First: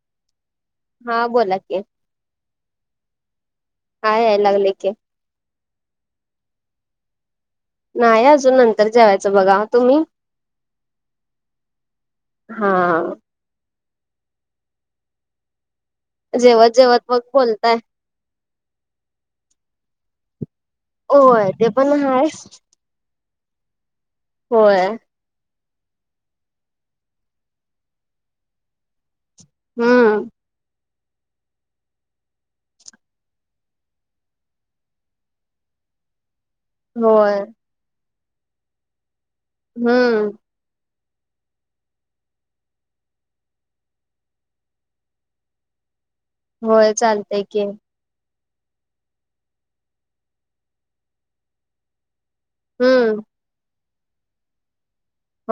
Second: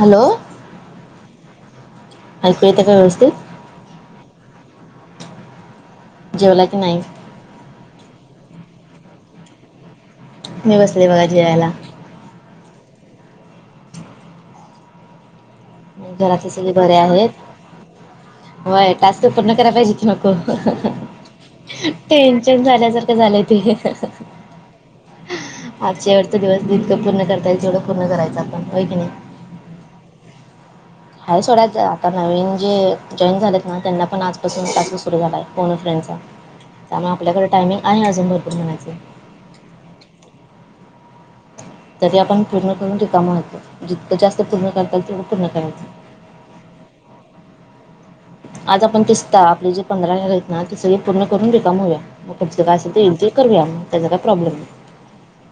Hello हां बोलां की ऐकू येतं कायं व्यवस्थितं हां यांयला लागलें की जेवलां की नाहीं नाहीं अजूंन नंतर जेवायचं बघां तुम्हीं मी बसले बघां जेवायलां हां घरांतले सगळें जेवत बरे जेवत मग बोलताय आहेतं वंय टांस्क पूर्ण करायलां पाहिजेतं नको होय ते पण हाय टेन्शनं झाल्यांसारखं झालंय ते होयं आजच्यां वटचां दिवस जितकं पूर्ण करतायचं तेवढं पूर्ण करायचं आपणं होयं की नाहीं हम्मं हां सोड्यायचं आतां नवीन जे जॉईन झालेत नां त्यांना पणं आंजपासून टांस्क सुंरू झालायं फोन अ फ्रेंड त्यामुळें होय आपल्यांकडे टायमिंग आहे अजूंन भरंपूर म्हणायचे. हम्मं तरी आपणं पूर्ण करूंन टिकांव मारतो जितकं जास्तं पूर्ण करतालं तेवं पूर्ण करायचं होयं चालतंय की आंज आपणं दिसतां आपले जे पंधरा हं आहेत नां ते सगळें पूर्ण करूंन रिकामं होऊयां मंग कुमचं कायं असं हम्म तो करुंया त्यांचा काही पाॅबलेम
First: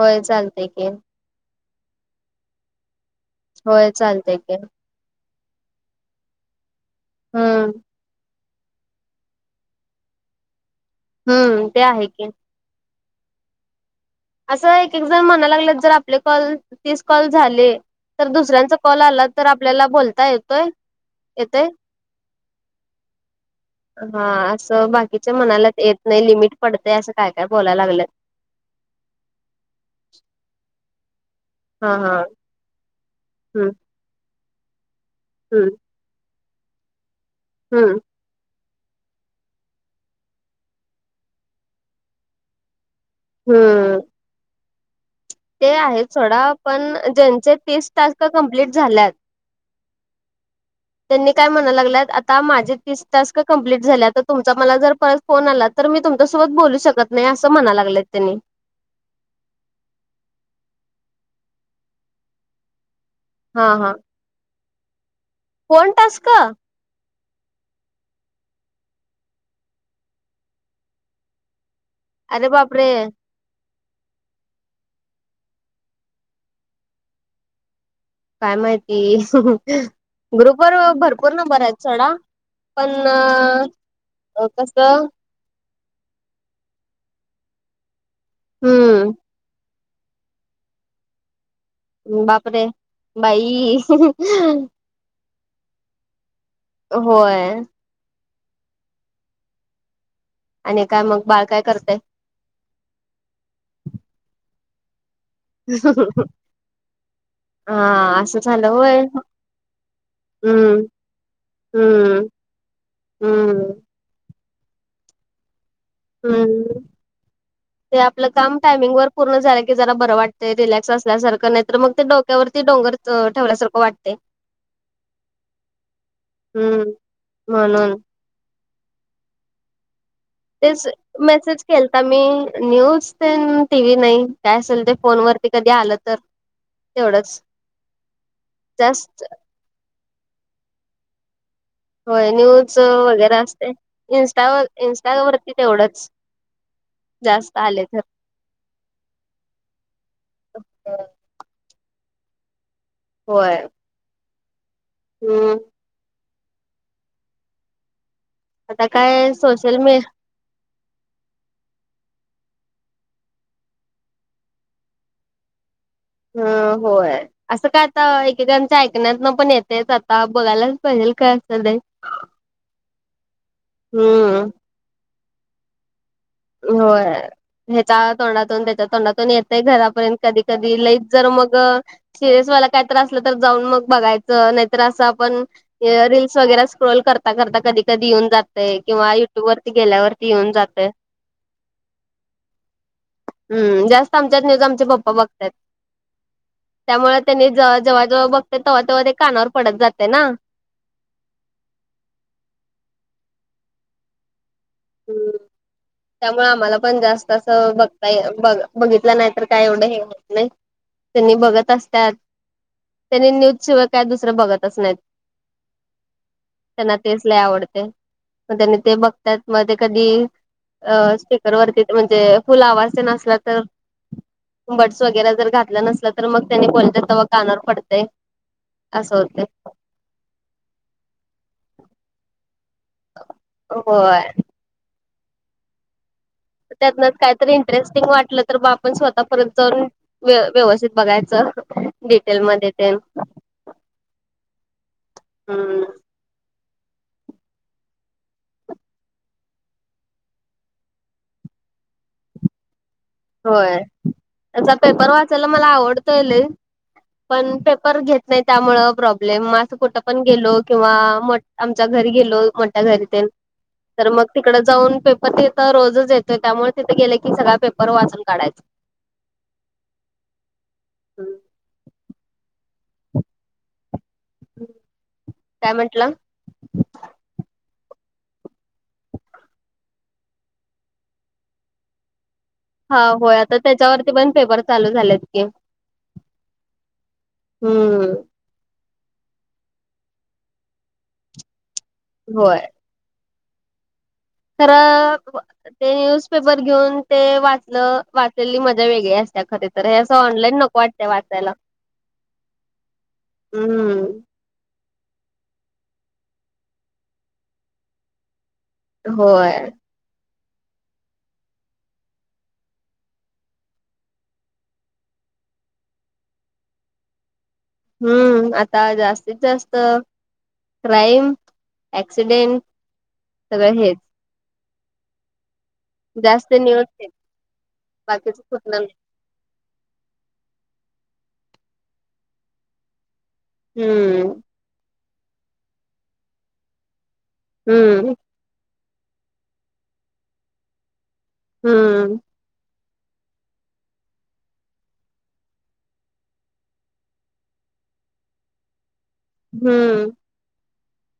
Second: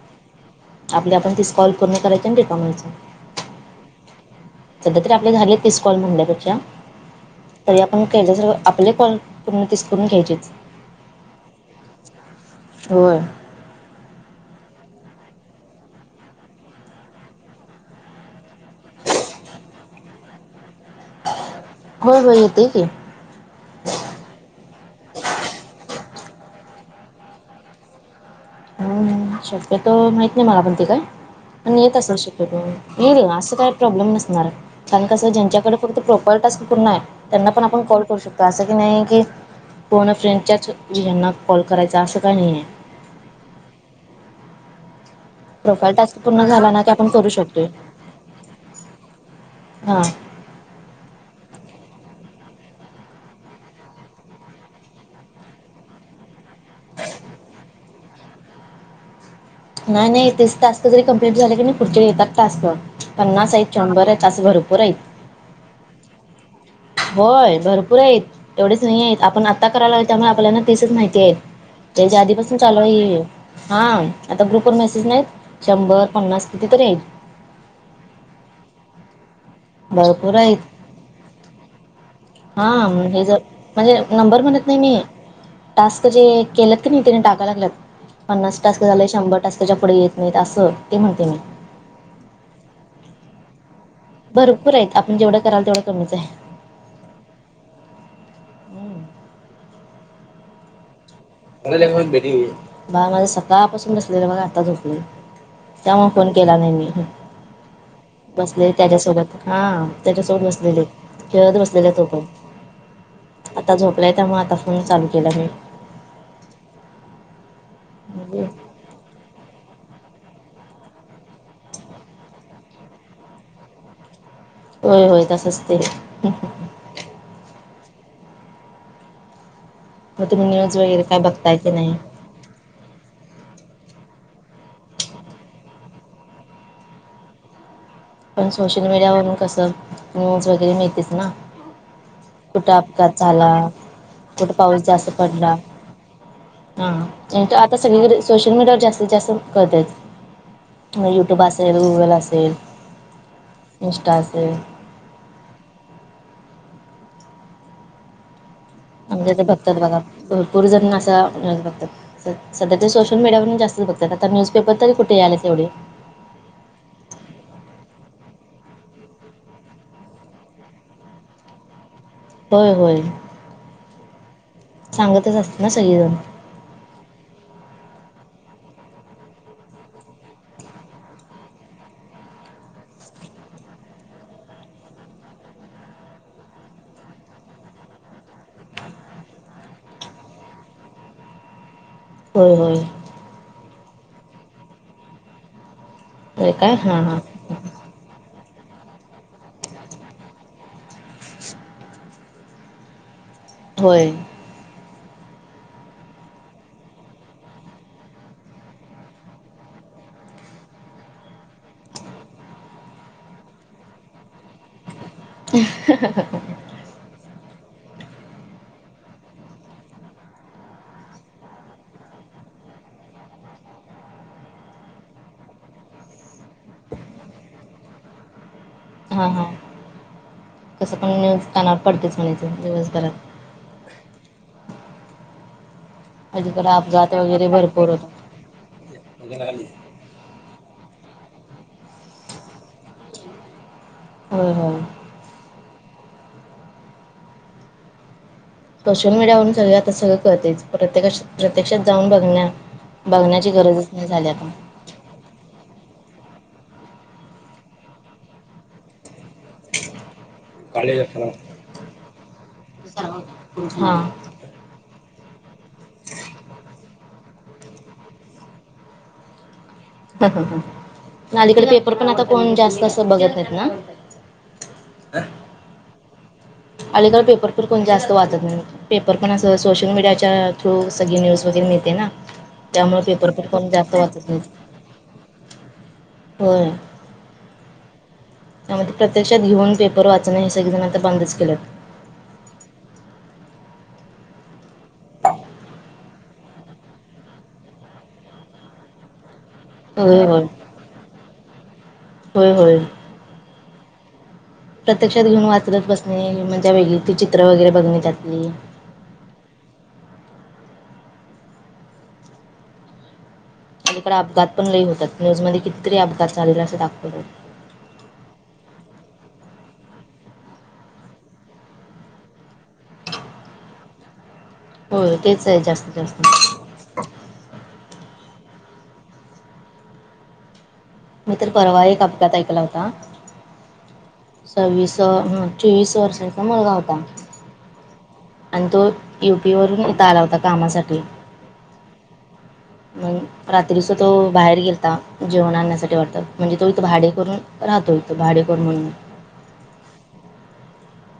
होय चालतय की आपले आपणं तीनं काॅल पूर्ण करायचं आणि रिकामं व्हायचं होयं चालतंय की संध्या तरी आपल्यां झाले तीसं कॉल म्हणल्यांपेक्षा हम्म तरी आपणं केयच्यां सं आपले कॉल पूर्ण तीसं करूंन घ्यांयचेचं. हम्मं ते आहे की होय. असं एक इकझाम म्हणायला लागलेत जर आपले कॉल, तीस कॉल झाले. तर दुसऱ्यांचा कॉल आला तर आपल्याला बोलता येतोय, येतोय. होय होय येतय की. हा असं बाकीच्या मनालेत नाही लिमिट पडतंय असं काय, काय बोलाया लागल्यात. हं शक्यतो माहित नाही मला पण ते काय. आणि हा येत असं हा शक्यतो येईल ना अस हम्म काय प्रॉब्लेम नसणार कारण कसं हम्म ज्यांच्याकडे फक्त प्रॉ [unintelligible] टास्क पूर्ण आहे. त्यांना पण आपण हम्म कॉल करू शकतो. तर असं की नाही आहे की फोन अ फ्रेंडच्याच ह्यांना कॉल करायचा असं काही नाही आहे. हं. ते प्रोफाईल आहेत टास्क सोडा पूर्ण झाला ना पण की आपण करू ज्यांचे शकतोय तीस टास्क कंप्लीट झाल्यात. हा. त्यांनी काय म्हणा लागलंत आता माझे तीस टास्क कंप्लीट झालेत तर तुमचा मला जर परत फोन आला तर मी तुम तुमच्या सोबत बोलू शकत नाही असं म्हणा लागलेत त्यांनी. नाही, नाही तेच टास्क तरी कम्प्लीट झाले की नाही पुढचे येतात टास्क म. पन्नास हा आहेत, हा शंभर आहेत, तस भरपूर आहेत. Phone task. होय भरपूर आहेत. एवढेच नाही आहेत. आपण आता करायला त्यामुळे आपल्यालाना तीसच माहिती आहेत. त्यांचे अरे आधीपासून चालू बापरे आहे हे. हा आता ग्रुप वर मेसेज नाहीत शंभर, पन्नास किती तरी आहेत. काय माहिती भरपूर आहेत ग्रुप वर भरपूर नंबर आहेत सोडा. हा, पण हे जर म्हणजे नंबर म्हणत नाही मी. कसं टास्क जे केलत की नाही त्याने टाकायला लागत पन्नास टास्क हम्म झाले, शंभर टास्काच्या पुढे येत. नाहीत असं ते म्हणते मी. बापरे बाई.. भरपूर आहेत. आपण जेवढं कराल तेवढं कमीच आहे. होय. आणि काय मग बाळ काय? करतय भेट बाळ माझ सकाळपासून बसलेलं बघा आता झोपलाय. त्यामुळे फोन केला नाही मी. हा असं झालं बसलेले होय त्याच्यासोबत हा त्याच्यासोबत बसलेले. हम्म खेळत बसलेला तो पण. हं. तो झोपलाय त्यामुळे आता फोन केला मी. हम्म ते आपलं काम म्हणजे टाईम टायमिंग वर पूर्ण झाल्या की जरा बरं वाटत रिलॅक्स असल्यासारंख नाही तर मग ते डोक्यावरती डोंगर ठेवल्यासारखं वाट ते... व्हय, व्हय तसंच ते. हम्म म्हणून. मग तुम्ही न्यूज तेच वगैरे काय बघताय मेसेज की नाही केलता मी न्यूज तेन टी, व्ही नाही काय असेल ते फोन वरती कधी आलं तर. तेवढंच. पण सोशल जास्त मीडियावरून कसं न्यूज वगैरे मिळतेचना. होय न्यूज वगैरे असते कुठं इनस्टावर पाऊस जास्त इंस्टा वरती पडला तेवढंच. हा जास्त आता आले तर सगळीकडे सोशल मीडियावर जास्तीत, जास्त कळतय. यूट्यूब असेल, गुगल असेल. होय. इंस्टा असेल. हम्म. आता काय आमचै ते बघतात सोशल मी बघा भरपूर जण असा बघतात. सध्या ते सोशल मीडियावरून जास्तच बघतात‌ आता न्यूज पेपर तरी कुठे याल्यात एवढे? हम होय. [unintelligible] असं काय आता एकेकांच्या ऐकण्यात ना पण येतेच आता बघायलाच पाहिजेल काय असं नाही. व्हय व्हय. [unintelligible] हम्म. [unintelligible] सांगतच असत ना सगळीजण. [unintelligible] होय. [unintelligible] ह्याच्या तोंडातून त्याच्या तोंडातून येतय घरापर्यंत कधी कधी लई जर मग सिरयस वाल काय तर असलं तर जाऊन मग बघायचं नाहीतर असं आपण रीलस वगैरे स्क्रोल करता करता कधी कधी येऊन जातंय. किंवा युट्यूब वरती गेल्यावरती येऊन जातंय. व्हय व्हय. [unintelligible] हम्म जास्त आमच्यात न्यूज आमचे पप्पा बघत्यात‌. [unintelligible] होय काय हां हां त्यामुळे त्यांनी ज जेव्हा जेव्हा बघते तेव्हा तेव्हा ते कानावर पडत जाते ना. व्हय. [unintelligible] हम्. [unintelligible] त्यामुळे आम्हाला पण जास्त असं बघता ब बघितलं नाही तर काय एवढं हे होत नाही. त्यांनी बघत असत्यात त्यांनी न्यूज शिवाय काय दुसरं बघत हा हा. [unintelligible] त्यांना तेच लई आवडते मग त्यांनी ते बघतात मग ते कधी अ स्पिकर‌ वरती म्हणजे फुल आवाज येन असला तर बर्डस वगैरे जर घातलं नसला तर मग त्यांनी बोलत्यात तव्हा कानावर पडतय. असं हा हा होतय. कसं पण न्यूज कानावर पडतयच म्हणायच दिवसभरात. व्हय. [unintelligible] अलीकडे त्यातन अपघात वगैरे कायतरी भरपूर इंटरेस्टिंग होतात वाटलं तर ब आपण स्वतः परत जाऊन [unintelligible] व्य व्यवस्थित बघायचं डिटेल मध्ये तेन. हो हो. हम्म. सोशल मीडियावरून सगळे आता सगळं कळतंय प्रत्येका प्रत्यक्षात जाऊन बघण्यात व्हय. पेपर वाचायला मला आवडतय लई पण पेपर घेत नाही त्यामुळे प्रॉब्लेम मग कुठं पण गेलो किंवा आमच्या घरी गेलो मोठ्या घरी तेन हा. तिकड जाऊन पेपर तिथं रोजच येतोय त्यामुळे तिथं गेले की सगळा पेपर वाचून काढायचा. ह ह ह अलीकडे पेपर पण आता कोण जास्त अस बघत नाही ना. काय म्हंटला? अलीकड पेपर प कोणी जास्त वाचत नाही. पेपर पण अस सोशल मीडियाच्या थ्रू सगळी न्यूज वगैरे मिळते ना. हा त्यामुळे पेपर व्हय पण आता कोण जास्त त्याच्यावरती वाचत पण नाहीत. पेपर चालू झाल्यात की. होय हम्म त्यामध्ये प्रत्यक्षात घेऊन पेपर वाचणं हे सगळे जण आता बंदच केलेत होय खर ते न्यूज पेपर घेऊन ते वाच वाचलेली मजा वेगळी असतिया खर तर हे असं होय होय ऑनलाईन नको वाटतं. वाचायला. होय होय. हम्म. प्रत्यक्षात घेऊन वाचत बसणे म्हणजे वेगळी त चित्र वगैरे बघणी जातली होय अकडे अपघात पण ल होतात न्यूज मध्ये कितीतरी अपघात झालेला असं दाखवत होत हम्म. आता जास्तीत जास्त क्राईम, ॲक्सिडेंट सगळं हेच. होय, तेच हाय जास्त. जास्त [unintelligible] बाकीच [unintelligible] मी तर परवा एक अपघात ऐकला होता. हम्म. सव्वीस ह चोवीस वर्षांचा मुलगा होता. हम्म. आणि तो यू पी वरून इथ आला होता कामासाठी. हम्म. म रात्रीच तो बाहेर गेलता. जेवण आणण्यासाठी वाटतं म्हणजे तो इथं भाडे करू - - राहतोय तो भाडेकरू म्हणुन. हम्म.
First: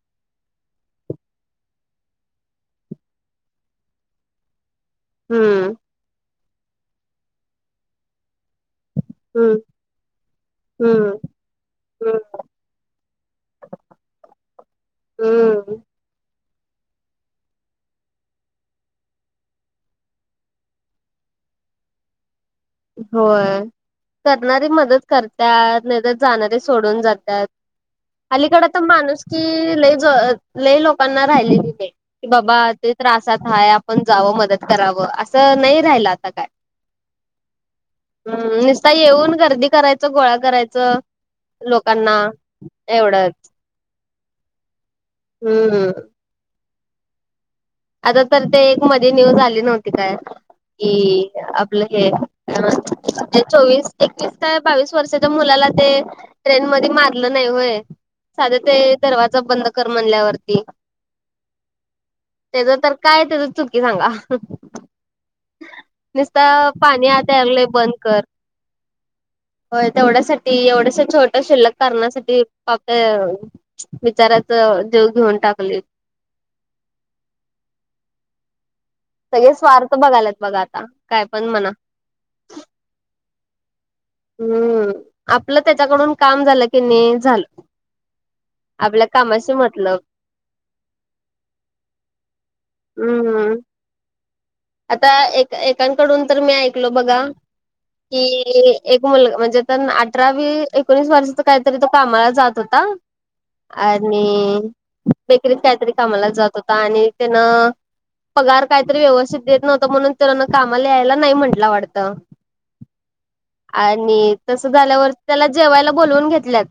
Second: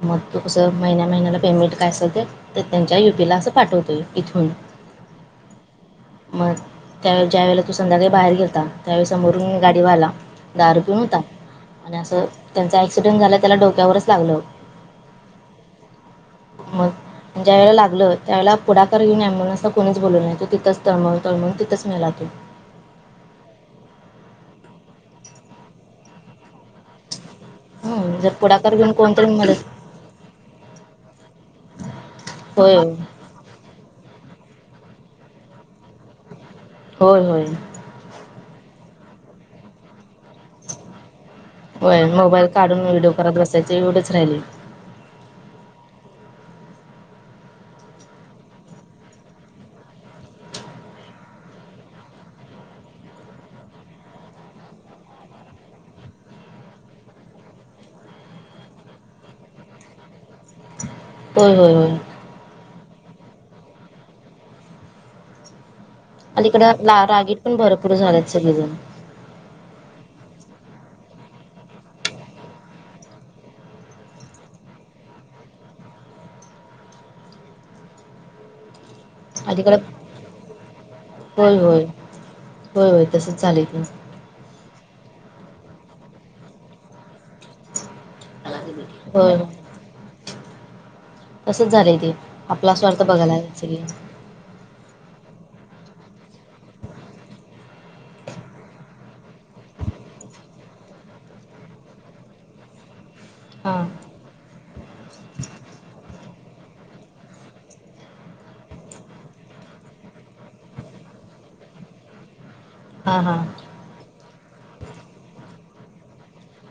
मग तो कसं महिन्या महिन्याला पेमेंट काय असलं ते तर त्यांच्या युपी ला असं पाठवतोय इथून. हम्म. मग त्या वेळ ज्यावेळेला तो संध्याकाळी बाहेर गेलता - - त्यावेळी हम्म समोरून गाडीवाला दार पिऊन हम्म हुता. आणि हम्म असं त्यांचा ॲक्सिडेंट झाला त्याला डोक्यावरच लागलं. हम्म. मग - - आणि ज्यावेेळे लागलं त्यावेळेला पुढाकार घेऊन ॲम्बुलन्सला कोणीच बोलू नाही तिंच तळमळून तळमळुन तिंतच मेला तो. होय. करणारी मदत करत्यात नाही तर, जाणारे सोडून जात्यात. हं, जर अलीकड पुढाकार तर घेऊन माणूस कोणतरी की मदत लई ज लई लोकांना राहिलेली नाही. कि बाबा होय ते त्रासात हाय, आपण जावं मदत करावं. असं नाही राहिल आता काय. होय, होय. हम्. नसता येऊन गर्दी करायचं. गोळा करायचं. होय. लोकांना मोबाईल काढून व्हिडिओ एवढंच. करत बसायच एवढंच राहिलयं. हम्म. आता तर ते एक मध्ये न्यूज आली नव्हती काय. कि आपलं हे चोवीस एकवीस काय - - बावीस वर्षाच्या मुलाला ते ट्रेन मध्ये मारलं नाही होय. साध ते दरवाजा बंद कर म्हणल्यावरती. होय, होय, होय. त्याच तर काय त्याच चुकी सांगा. निसत अलीकडं ला पाणी आत रागीट पण यायलागलयं बंद भरपूर कर. झालेत सगळेजण होय. तेवढ्यासाठी एवढ्याश्या छोट्या शिल्लक कारणासाठी [unintelligible] बिचार्याचं जिव घेऊन टाकलित. सगळे अलीकडं स्वार्थ बघायलात बघा आता, काय पण होय म्हणा. होय. होय. तसच चालय [unintelligible] हम्म. आपलं त्याच्याकडून काम झालं कीनी झालं. आपल्या कामाशी मतलब. तसच झालंय ते आपला स्वार्थ बघाय हम्म लागल्यात सगळी. आता एक एकांकडून तर मी ऐकल बघा की एक मुल म्हणजे तर अठरावी एकोणीस वर्षाचा काहीतरी तो कामाला जात होता. हां आणि बेकरीत काहीतरी कामाला जात होता आणि तेनं - - पगार काहीतरी व्यवस्थित देत नव्हता म्हणून तेन कामाला यायला नाही म्हटला वाटतं हा. हा. आणि तसं झाल्यावर त्याला जेवायला बोलवून घेतल्यात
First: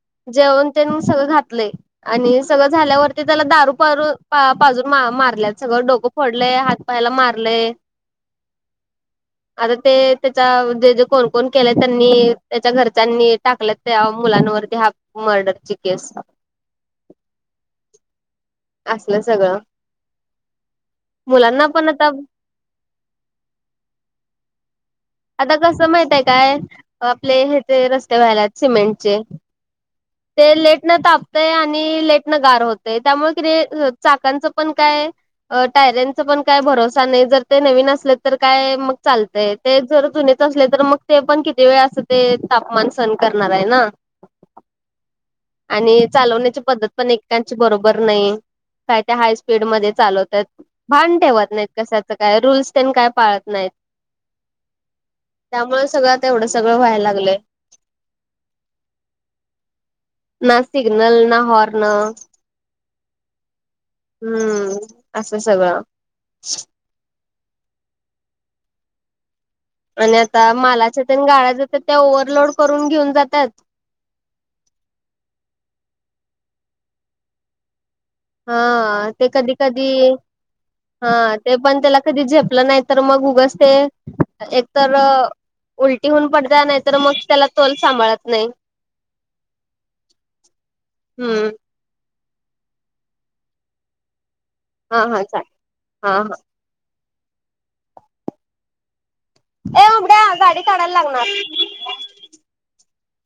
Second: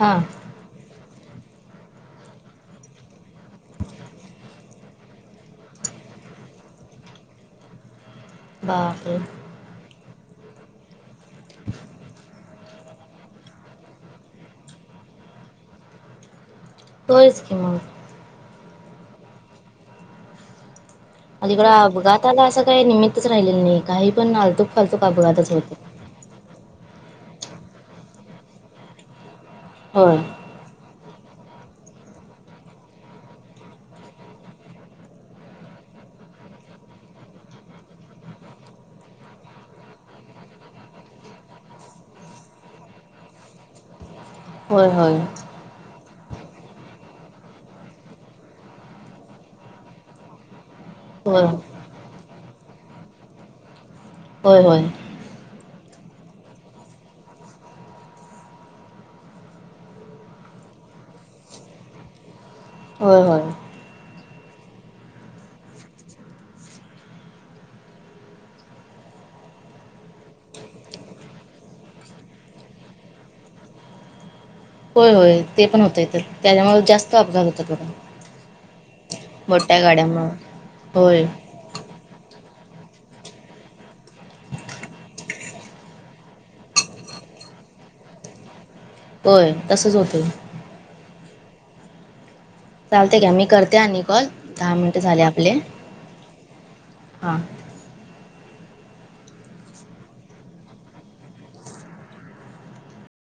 हं. जेवण तेन सगळं घातलय आणि सगळं झाल्यावरती त्याला दारू पारू पाजून मारल्यात सगळं डोकं फोडलय हात पायाला मारलय बाप [unintelligible] आता ते त्याच्या जे जे कोण कोण केल्यात त्यांनी त्याच्या घरच्यांनी टाकल्यात त्या मुलांनवरती हाफ मर्डरची केस होयचं की मग असलं सगळं म्हणजे मुलांना इकडं पण आता अपघाताला असं काही निमित्तच राहिलेलं नाही काही पण आलतोफालतो अपघात आता कसं माहित आहे काय आपले हे ते रस्ते व्हायलात सिमेंटचे होय ते लेट न तापतय आणि लेटन गार होतय त्यामुळे क [unintelligible] चाकांचं पण काय टायऱ्यांचा पण काय भरोसा नाही जर ते नवीन असले तर काय मग चालतय ते जर जुनेच असले तर मग ते पण किती वेळ असं ते तापमान सण करणार आहे ना होय होय आणि चालवण्याची पद्धत पण ऐकेकांची बरोबर नाही काय त्या हाय स्पीड मध्ये चालवत्यात भान होय ठेवत नाहीत कशाच काय रूल्स तेन काय पाळत नाहीत होय होय त्यामुळे सगळं तेवढं सगळं व्हायला लागलंय ना सिग्नल ना हॉर्न होय होय हम्म असं सगळं आणि आता मालाच्या तेन गाळ्या [unintelligible] जातात [unintelligible] ते ओव्हर लोड करून घेऊन जात्यात होय होय ते पण होतंय तर त्याच्यामुळे जास्त अपघात होतात लोघण [unintelligible] हा ते कधी कधी हा होय ते पण त्याला कधी झेपलं नाही तर मग उगच ते एकतर उलटी होऊन पडत्या नाही तर मग त्याला तोल सांभाळत नाही होय तसच होतय हम्म चालतय घ्या मी करते आणि कॉल दहा हा मिनटं झाले हा चालेल हा हा हा ए उबड्या गाडी काढायला लागणार